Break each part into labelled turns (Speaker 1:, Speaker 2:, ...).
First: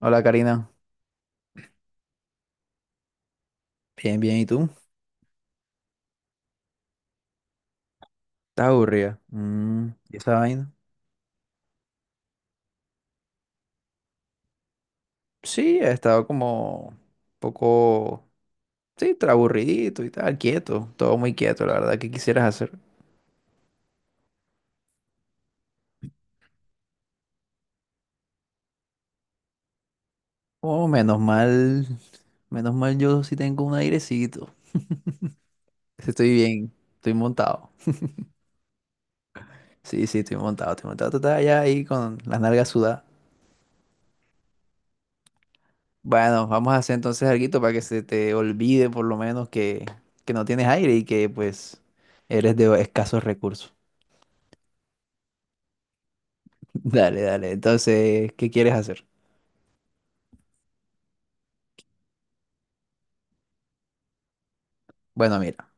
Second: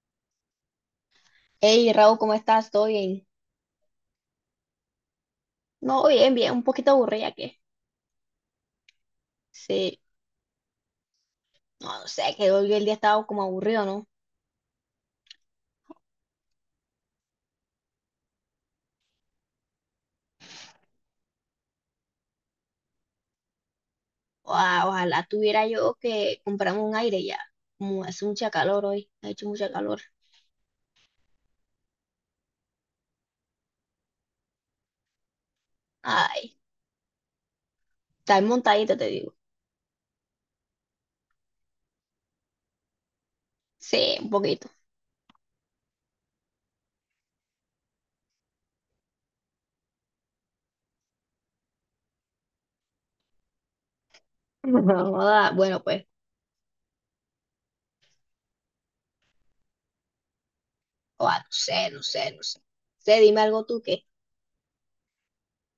Speaker 1: Hola, Karina.
Speaker 2: Hey, Raúl, ¿cómo estás? ¿Todo bien?
Speaker 1: Bien, bien, ¿y tú?
Speaker 2: No, bien, bien, un poquito aburrida qué?
Speaker 1: ¿Estás aburrida? Mm,
Speaker 2: Sí,
Speaker 1: ¿y esa vaina?
Speaker 2: no, no sé, que hoy el día estaba como aburrido, ¿no?
Speaker 1: Sí, he estado como un poco, sí, aburridito y tal, quieto, todo muy quieto, la verdad. ¿Qué quisieras hacer?
Speaker 2: Ojalá tuviera yo que comprarme un aire ya. Como hace mucha calor hoy, ha hecho mucha calor.
Speaker 1: Oh, menos mal, menos mal, yo sí tengo un airecito, estoy
Speaker 2: Ay,
Speaker 1: bien, estoy montado.
Speaker 2: está montadito, te digo.
Speaker 1: Sí, sí, estoy montado, tú estás allá ahí con las nalgas sudadas.
Speaker 2: Sí, un poquito.
Speaker 1: Bueno, vamos a hacer entonces algo para que se te olvide por lo menos que no tienes aire y que pues eres de escasos recursos.
Speaker 2: Joda, bueno, pues,
Speaker 1: Dale, dale. Entonces, ¿qué quieres hacer?
Speaker 2: oa, no sé, no sé, no sé. Sé, dime algo tú que.
Speaker 1: Bueno, mira,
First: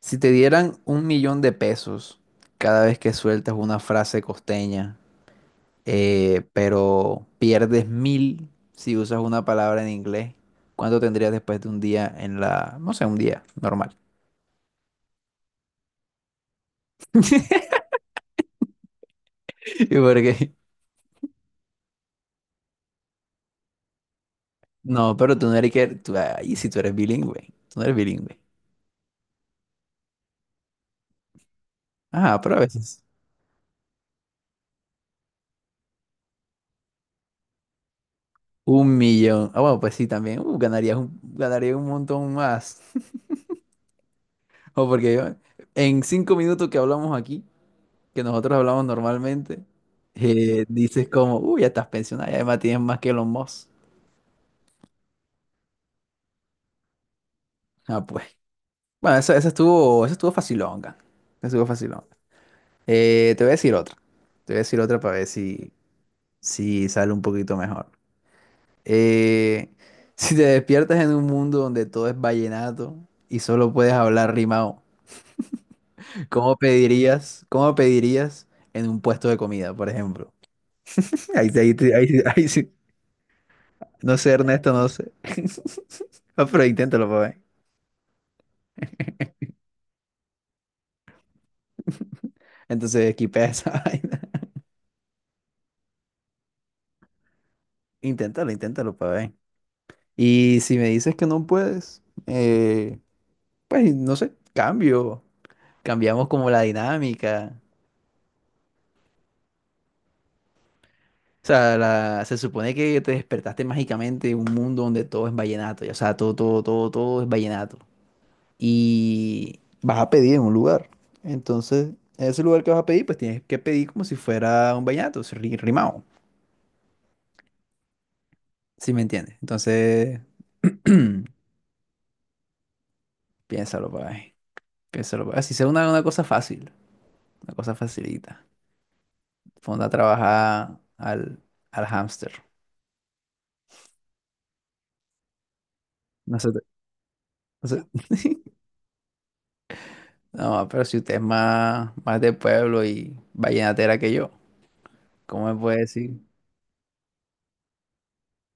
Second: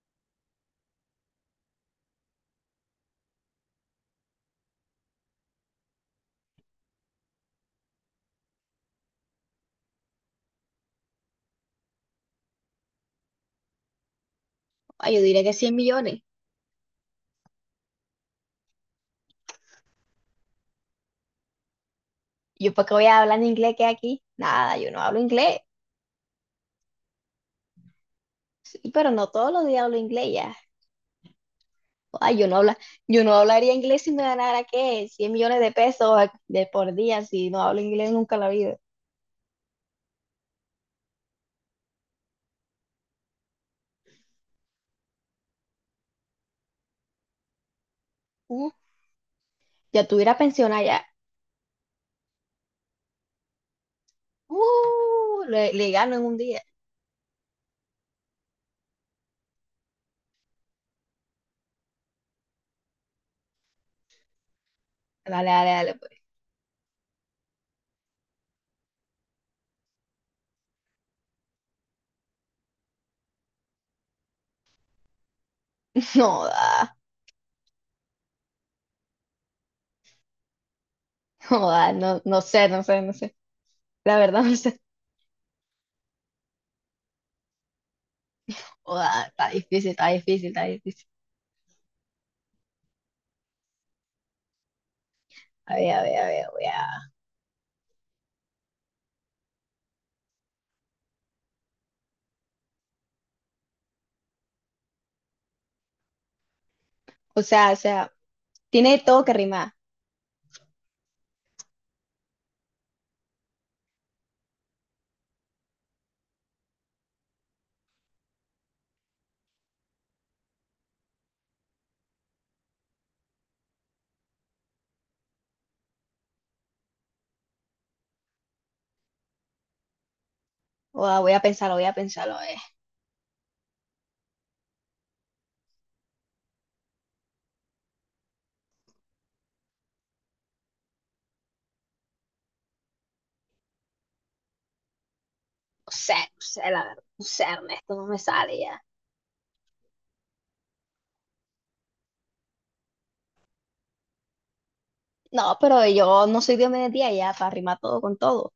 Speaker 1: si te dieran 1 millón de pesos cada vez que sueltas una frase costeña, pero pierdes 1.000 si usas una palabra en inglés, ¿cuánto tendrías después de un día en no sé, un día normal?
Speaker 2: Oa, yo diré que 100 millones.
Speaker 1: ¿Y por qué?
Speaker 2: ¿Yo para qué voy a hablar en inglés que aquí? Nada, yo no
Speaker 1: No,
Speaker 2: hablo
Speaker 1: pero tú no
Speaker 2: inglés.
Speaker 1: eres que, tú, ay, si tú eres bilingüe, tú no eres bilingüe.
Speaker 2: Sí, pero no todos los días hablo inglés. Ay,
Speaker 1: Ah,
Speaker 2: yo no
Speaker 1: pero a
Speaker 2: habla,
Speaker 1: veces.
Speaker 2: yo no hablaría inglés si me ganara, ¿qué? 100 millones de pesos de por día, si no hablo inglés nunca en la vida.
Speaker 1: 1 millón. Ah, bueno, pues sí, también. Ganaría un montón más. O porque en 5 minutos que hablamos aquí, que nosotros
Speaker 2: Uh,
Speaker 1: hablamos normalmente,
Speaker 2: ya tuviera pensión allá.
Speaker 1: dices como, uy, ya estás pensionado y además tienes más que los Musk.
Speaker 2: Le gano en un día.
Speaker 1: Ah, pues. Bueno, eso estuvo facilonga. Eso estuvo facilonga. Te voy a decir otra. Para ver
Speaker 2: Dale, dale,
Speaker 1: si,
Speaker 2: dale, pues.
Speaker 1: si sale un poquito mejor. Eh, si te despiertas en un mundo donde todo es vallenato y solo puedes hablar rimado,
Speaker 2: No da,
Speaker 1: ¿cómo pedirías en un puesto de comida, por ejemplo? Ahí, sí-
Speaker 2: no
Speaker 1: ahí,
Speaker 2: da,
Speaker 1: sí- ahí,
Speaker 2: no, no
Speaker 1: sí-
Speaker 2: sé,
Speaker 1: ahí,
Speaker 2: no sé, no sé. La
Speaker 1: No sé,
Speaker 2: verdad, no
Speaker 1: Ernesto,
Speaker 2: sé.
Speaker 1: no sé. Ah, pero inténtalo para ver.
Speaker 2: No da, está difícil, está difícil, está difícil.
Speaker 1: Entonces, equipé esa vaina.
Speaker 2: A ver, a ver, a ver, voy a-
Speaker 1: Inténtalo, inténtalo para ver. Y si me dices que no puedes, pues no sé, cambio. Cambiamos como la dinámica.
Speaker 2: O sea, tiene todo que rimar.
Speaker 1: O sea, se supone que te despertaste mágicamente en un mundo donde todo es vallenato. Y, o sea, todo, todo, todo, todo es vallenato. Y vas a pedir en un lugar. Entonces, en ese lugar que vas a pedir, pues tienes que pedir como si fuera un vallenato, si rimado. Si me entiendes. Entonces,
Speaker 2: No da, voy a pensarlo, voy a pensarlo.
Speaker 1: piénsalo por ahí. Piénsalo por ahí. Si sea una cosa fácil, una cosa facilita. Ponte a trabajar al hámster.
Speaker 2: No sé,
Speaker 1: No
Speaker 2: no
Speaker 1: sé.
Speaker 2: sé, la verdad. No sé,
Speaker 1: No.
Speaker 2: Ernesto, no me sale ya.
Speaker 1: No, pero si usted es más, más de pueblo y vallenatera que yo, ¿cómo
Speaker 2: No,
Speaker 1: me puede
Speaker 2: pero
Speaker 1: decir?
Speaker 2: yo no soy Dios me día ya, para rimar todo con todo.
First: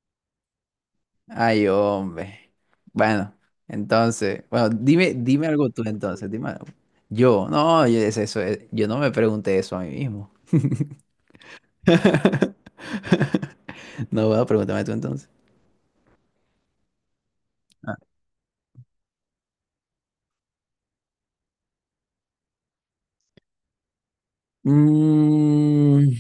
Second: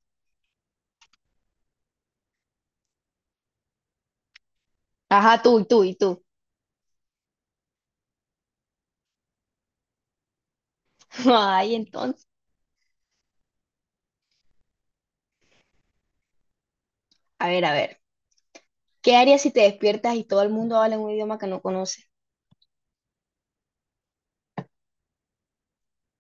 Speaker 1: Ay, hombre. Bueno, entonces, bueno, dime,
Speaker 2: Ajá,
Speaker 1: dime
Speaker 2: tú y
Speaker 1: algo tú
Speaker 2: tú y tú.
Speaker 1: entonces, dime algo. Yo, no, yo, es eso, yo no me pregunté eso a mí mismo.
Speaker 2: Ay, entonces.
Speaker 1: No va, pregúntame tú entonces.
Speaker 2: A ver, a
Speaker 1: Ah.
Speaker 2: ver. ¿Qué harías si te despiertas y todo el mundo habla un idioma que no conoces?
Speaker 1: Mm,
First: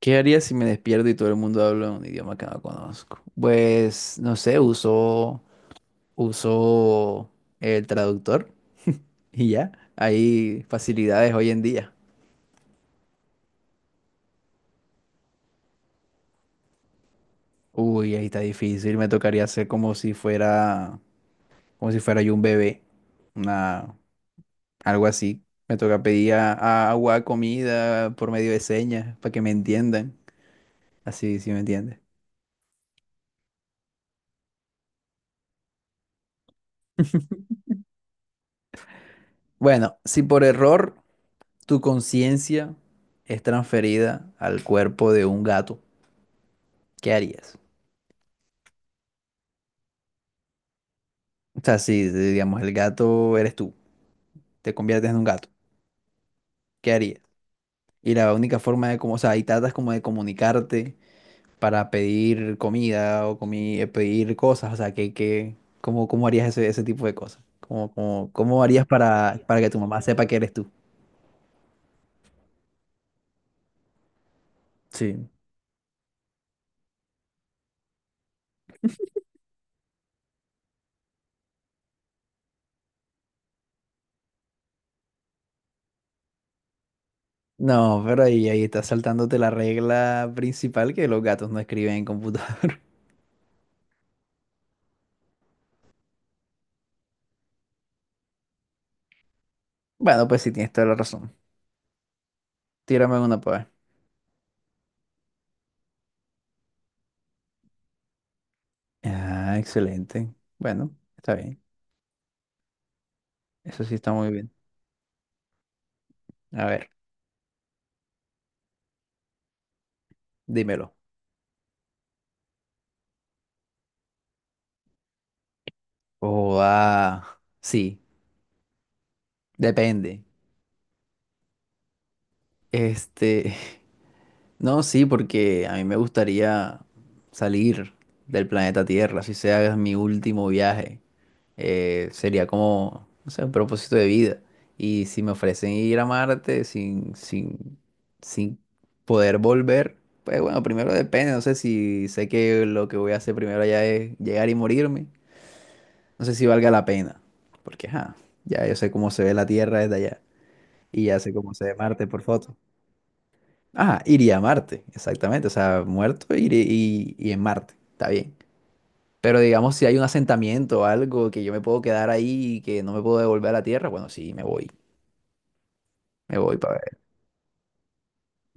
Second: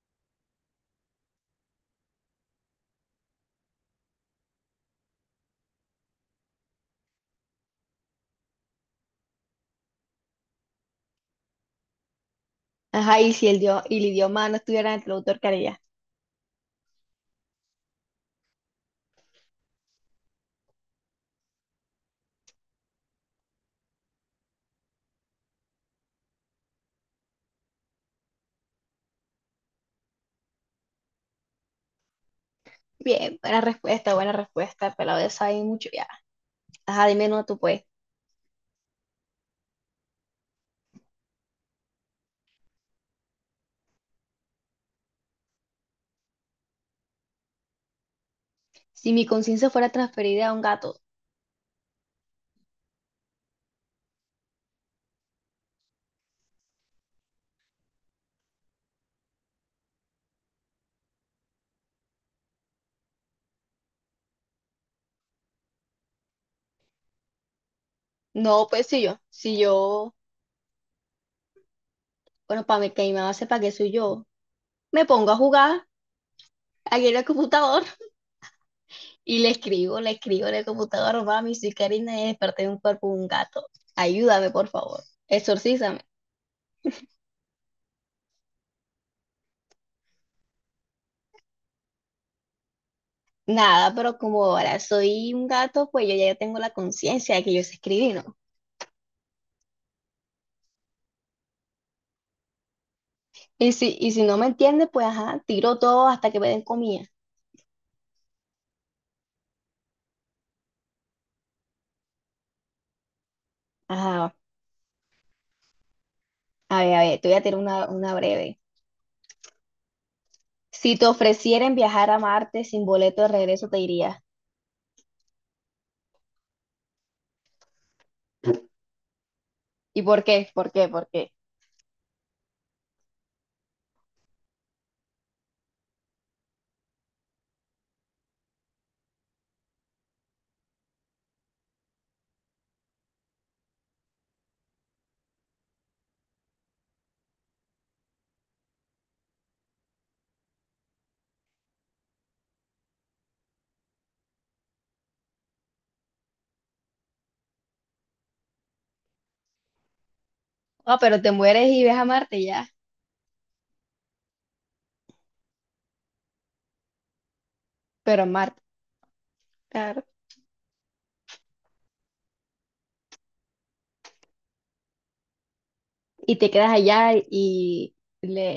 Speaker 1: ¿qué haría si me despierto y todo el mundo habla un idioma que no conozco? Pues, no sé, uso el traductor y ya. Hay facilidades hoy en día.
Speaker 2: Ajá, y si el, dio- y el idioma no estuviera en el traductor, ¿qué harías?
Speaker 1: Uy, ahí está difícil. Me tocaría hacer como si fuera yo un bebé, una, algo así. Me toca pedir a agua, comida por medio de señas para que me entiendan. Así, sí me entiendes.
Speaker 2: Bien, buena respuesta, pero de esa hay mucho ya. Ajá, dime no tú pues.
Speaker 1: Bueno, si por error tu conciencia es transferida al cuerpo de un gato. ¿Qué harías?
Speaker 2: Si mi conciencia fuera transferida a un gato.
Speaker 1: O sea, si si, digamos el gato eres tú, te conviertes en un gato, ¿qué harías? Y la única forma de como, o sea, y tratas como de comunicarte para pedir comida o pedir cosas, o sea, ¿cómo harías ese tipo de cosas? ¿Cómo
Speaker 2: No, pues
Speaker 1: harías
Speaker 2: si yo,
Speaker 1: para,
Speaker 2: si
Speaker 1: para que tu mamá
Speaker 2: yo,
Speaker 1: sepa que eres tú?
Speaker 2: bueno, para que mi mamá sepa que soy yo, me
Speaker 1: Sí.
Speaker 2: pongo a jugar aquí en el computador. Y le escribo en el computador, mami, soy Karina y desperté de un cuerpo de un gato. Ayúdame, por favor. Exorcízame.
Speaker 1: No, pero ahí estás saltándote la regla principal, que los gatos no escriben en computador.
Speaker 2: Nada, pero como ahora soy un gato, pues yo ya tengo la conciencia de que yo sé escribir, ¿no?
Speaker 1: Bueno, pues sí, tienes toda la razón. Tírame una para
Speaker 2: Y
Speaker 1: ver.
Speaker 2: si, y si no me entiende, pues ajá, tiro todo hasta que me den comida.
Speaker 1: Ah, excelente. Bueno, está bien. Eso sí está muy
Speaker 2: Ajá,
Speaker 1: bien. A ver,
Speaker 2: a ver, te voy a tirar una breve.
Speaker 1: dímelo.
Speaker 2: Si te ofrecieren viajar a Marte sin boleto de regreso, te irías.
Speaker 1: Oh, ah, sí,
Speaker 2: ¿Y por
Speaker 1: depende.
Speaker 2: qué? ¿Por qué? ¿Por qué?
Speaker 1: Este, no, sí, porque a mí me gustaría salir del planeta Tierra, si sea mi último viaje. Sería como, no sé, un propósito de vida. Y si me ofrecen ir a Marte sin poder volver, pues bueno, primero depende, no sé si sé que lo que voy a hacer primero allá es llegar y morirme, no sé si valga la pena, porque ajá, ya yo sé cómo se ve la Tierra desde allá
Speaker 2: Ah,
Speaker 1: y
Speaker 2: pero
Speaker 1: ya
Speaker 2: te
Speaker 1: sé cómo se
Speaker 2: mueres
Speaker 1: ve
Speaker 2: y ves a
Speaker 1: Marte por
Speaker 2: Marte
Speaker 1: foto.
Speaker 2: ya.
Speaker 1: Iría a Marte, exactamente, o sea, muerto iré y en Marte, está
Speaker 2: Pero a
Speaker 1: bien.
Speaker 2: Marte,
Speaker 1: Pero digamos, si hay un
Speaker 2: claro.
Speaker 1: asentamiento o algo que yo me puedo quedar ahí y que no me puedo devolver a la tierra, bueno, sí, me voy.
Speaker 2: Y
Speaker 1: Me
Speaker 2: te
Speaker 1: voy
Speaker 2: quedas
Speaker 1: para ver.
Speaker 2: allá y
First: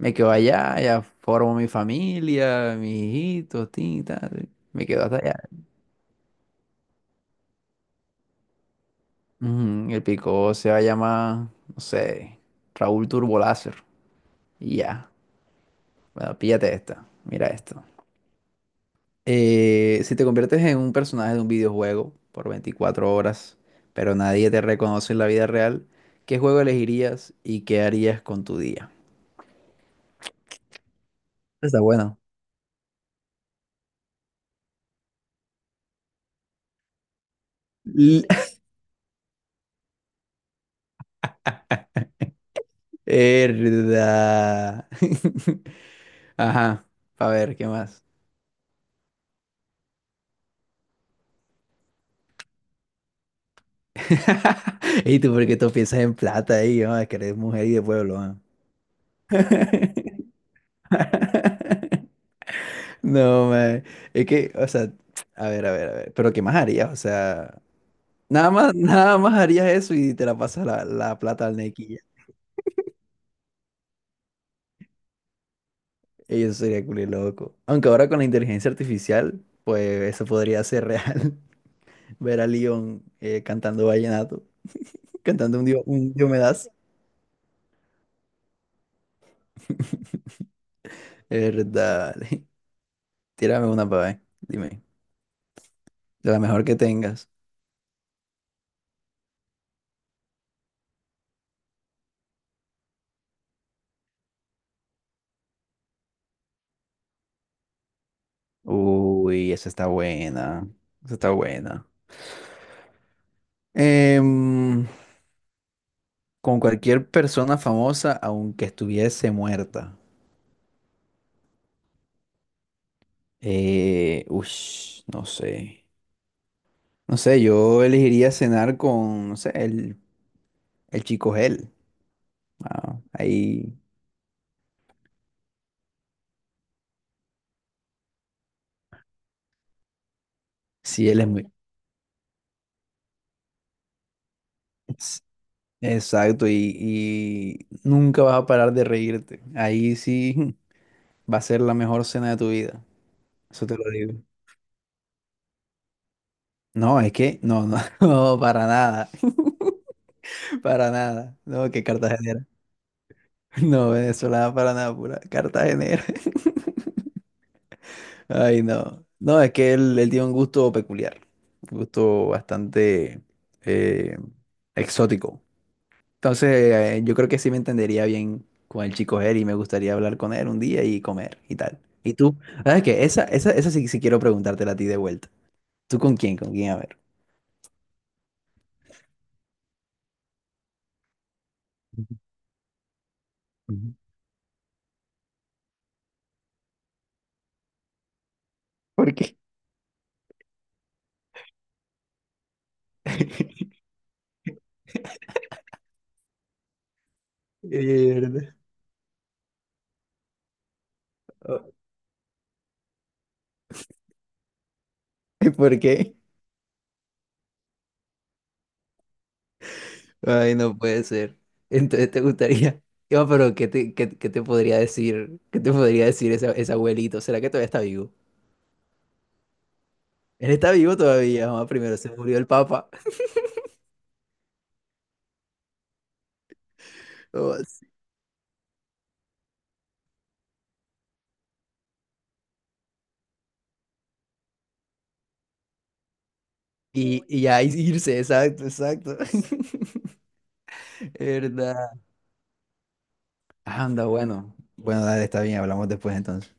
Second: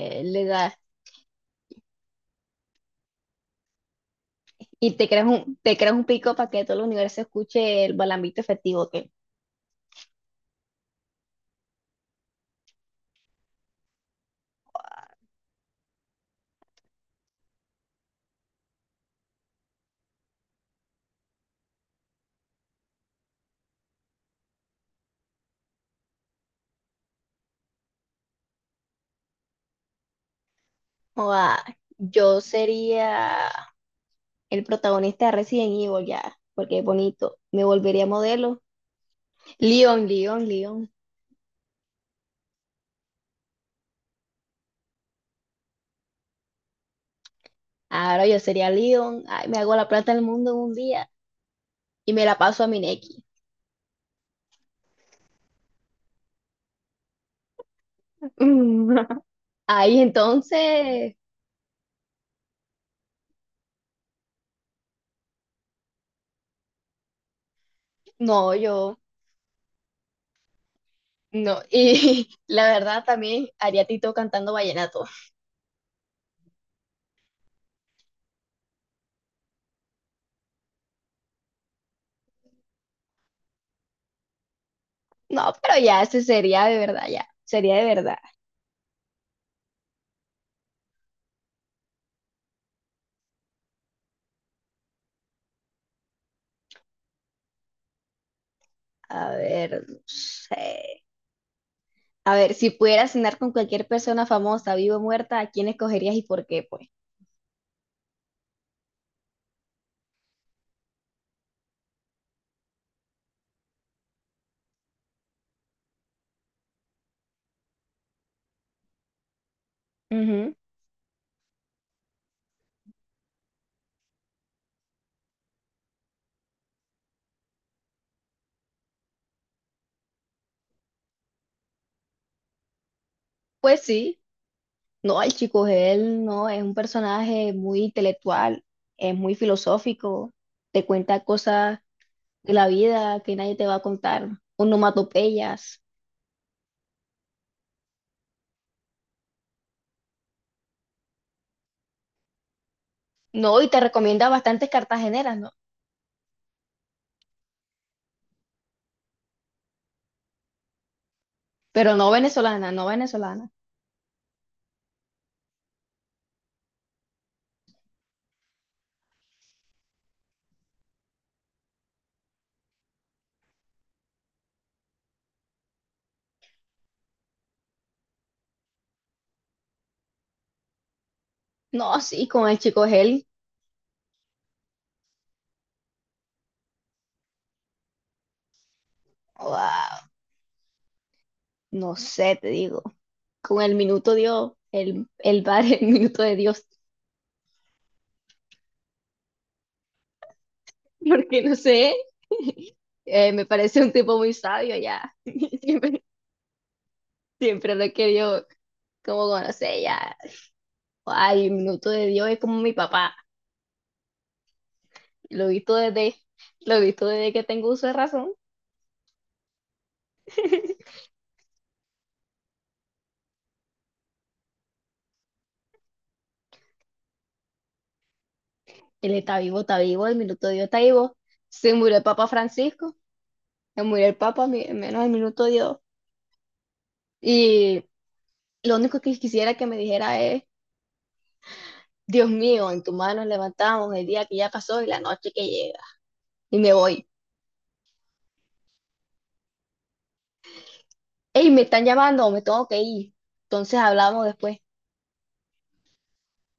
Speaker 1: Me quedo
Speaker 2: le das,
Speaker 1: allá, ya formo mi familia, mis hijitos, tin, tal. Me
Speaker 2: y
Speaker 1: quedo hasta allá.
Speaker 2: te creas un pico para que todo el universo escuche el balambito efectivo que
Speaker 1: Ujú. El pico se va a llamar, no sé, Raúl Turboláser. Y ya. Bueno, píllate esta. Mira esto. Si te conviertes en un personaje de un videojuego por 24 horas, pero nadie te reconoce en la vida real, ¿qué juego elegirías y qué harías con tu día?
Speaker 2: o joda,
Speaker 1: Está bueno.
Speaker 2: yo sería el protagonista de Resident Evil ya, porque es bonito, me volvería
Speaker 1: L-
Speaker 2: modelo, Leon, Leon, Leon,
Speaker 1: Verdad. Ajá. A ver, ¿qué más?
Speaker 2: ahora yo sería Leon, ay, me hago la plata del mundo en un día y me la paso a Mineki.
Speaker 1: ¿Y tú por qué tú piensas en plata ahí? Ah, que eres mujer y de pueblo. ¿Ah?
Speaker 2: Ahí entonces,
Speaker 1: No, man. Es que, o sea, a ver, a ver, a ver. Pero ¿qué más harías? O sea, nada
Speaker 2: no,
Speaker 1: más,
Speaker 2: yo,
Speaker 1: nada más harías eso y te la pasas la, la plata al
Speaker 2: no,
Speaker 1: nequilla.
Speaker 2: y la verdad también haría Tito cantando vallenato.
Speaker 1: Y eso sería culo loco. Aunque ahora con la inteligencia artificial, pues eso podría ser real. Ver a Leon cantando vallenato.
Speaker 2: No,
Speaker 1: Cantando
Speaker 2: pero ya,
Speaker 1: Un
Speaker 2: ese
Speaker 1: Dios me
Speaker 2: sería
Speaker 1: das.
Speaker 2: de verdad, ya. Sería de verdad.
Speaker 1: Verdad. Tírame una para ver. Dime. De la mejor que tengas.
Speaker 2: A ver, no sé. A ver, si pudieras cenar con cualquier persona famosa, viva o muerta, ¿a quién escogerías y por qué, pues?
Speaker 1: Uy, esa está buena. Esa está buena. Em, con cualquier persona famosa, aunque estuviese muerta.
Speaker 2: Ujú.
Speaker 1: Ush, no sé. No sé, yo elegiría cenar con, no sé, el chico Gel. Ah, ahí
Speaker 2: Pues sí. No, el chico él no, es un personaje muy intelectual, es muy filosófico, te
Speaker 1: sí, él
Speaker 2: cuenta
Speaker 1: es muy...
Speaker 2: cosas de la vida que nadie te va a contar,
Speaker 1: s-
Speaker 2: onomatopeyas.
Speaker 1: Exacto, y nunca vas a parar de reírte. Ahí sí, va a ser la mejor cena de tu vida.
Speaker 2: No,
Speaker 1: Eso
Speaker 2: y
Speaker 1: te
Speaker 2: te
Speaker 1: lo digo.
Speaker 2: recomienda bastantes cartageneras, ¿no?
Speaker 1: No, es que, no, no, no, para nada. Para nada. No, que
Speaker 2: Pero no
Speaker 1: Cartagenera.
Speaker 2: venezolanas, no venezolanas.
Speaker 1: No, venezolana para nada, pura Cartagenera. Ay, no. No, es que él tiene un gusto peculiar. Un gusto bastante eh, exótico. Entonces, yo creo que sí me entendería bien con el chico él y me gustaría hablar con él un día y comer y tal.
Speaker 2: No,
Speaker 1: ¿Y
Speaker 2: sí,
Speaker 1: tú?
Speaker 2: con el
Speaker 1: ¿Sabes
Speaker 2: chico
Speaker 1: qué? Esa,
Speaker 2: Gel.
Speaker 1: esa, esa sí, sí quiero preguntártela a ti de vuelta. ¿Tú con quién? ¿Con quién? A ver.
Speaker 2: Wow. No
Speaker 1: Ujú,
Speaker 2: sé, te digo. Con el
Speaker 1: ujú.
Speaker 2: minuto Dios, el el minuto de Dios.
Speaker 1: ¿Por qué?
Speaker 2: Porque no sé. Me parece un tipo muy sabio ya. Siempre, siempre lo he querido
Speaker 1: Mierda.
Speaker 2: como conocer ya. Ay, el
Speaker 1: Oh,
Speaker 2: minuto de Dios es como mi papá. Lo he visto
Speaker 1: ¿por
Speaker 2: desde,
Speaker 1: qué?
Speaker 2: lo he visto desde que tengo uso de razón.
Speaker 1: Ay, no puede ser. Entonces te gustaría. Yo, pero ¿qué te podría decir? ¿Qué te podría decir ese abuelito? ¿Será que todavía está vivo?
Speaker 2: Él está vivo, el minuto
Speaker 1: Él
Speaker 2: de Dios
Speaker 1: está
Speaker 2: está
Speaker 1: vivo
Speaker 2: vivo.
Speaker 1: todavía, mamá.
Speaker 2: Se murió
Speaker 1: Primero
Speaker 2: el
Speaker 1: se
Speaker 2: Papa
Speaker 1: murió el papa.
Speaker 2: Francisco, se murió el Papa, menos el minuto de Dios.
Speaker 1: Oh,
Speaker 2: Y
Speaker 1: sí.
Speaker 2: lo único que quisiera que me dijera es Dios mío, en tus manos levantamos el día que ya pasó y la noche que llega. Y me voy.
Speaker 1: Y ya irse, exacto, exacto.
Speaker 2: Ey, me están
Speaker 1: ¿Verdad?
Speaker 2: llamando, me tengo que ir. Entonces
Speaker 1: Anda,
Speaker 2: hablamos
Speaker 1: bueno.
Speaker 2: después.
Speaker 1: Bueno, dale, está bien, hablamos después entonces.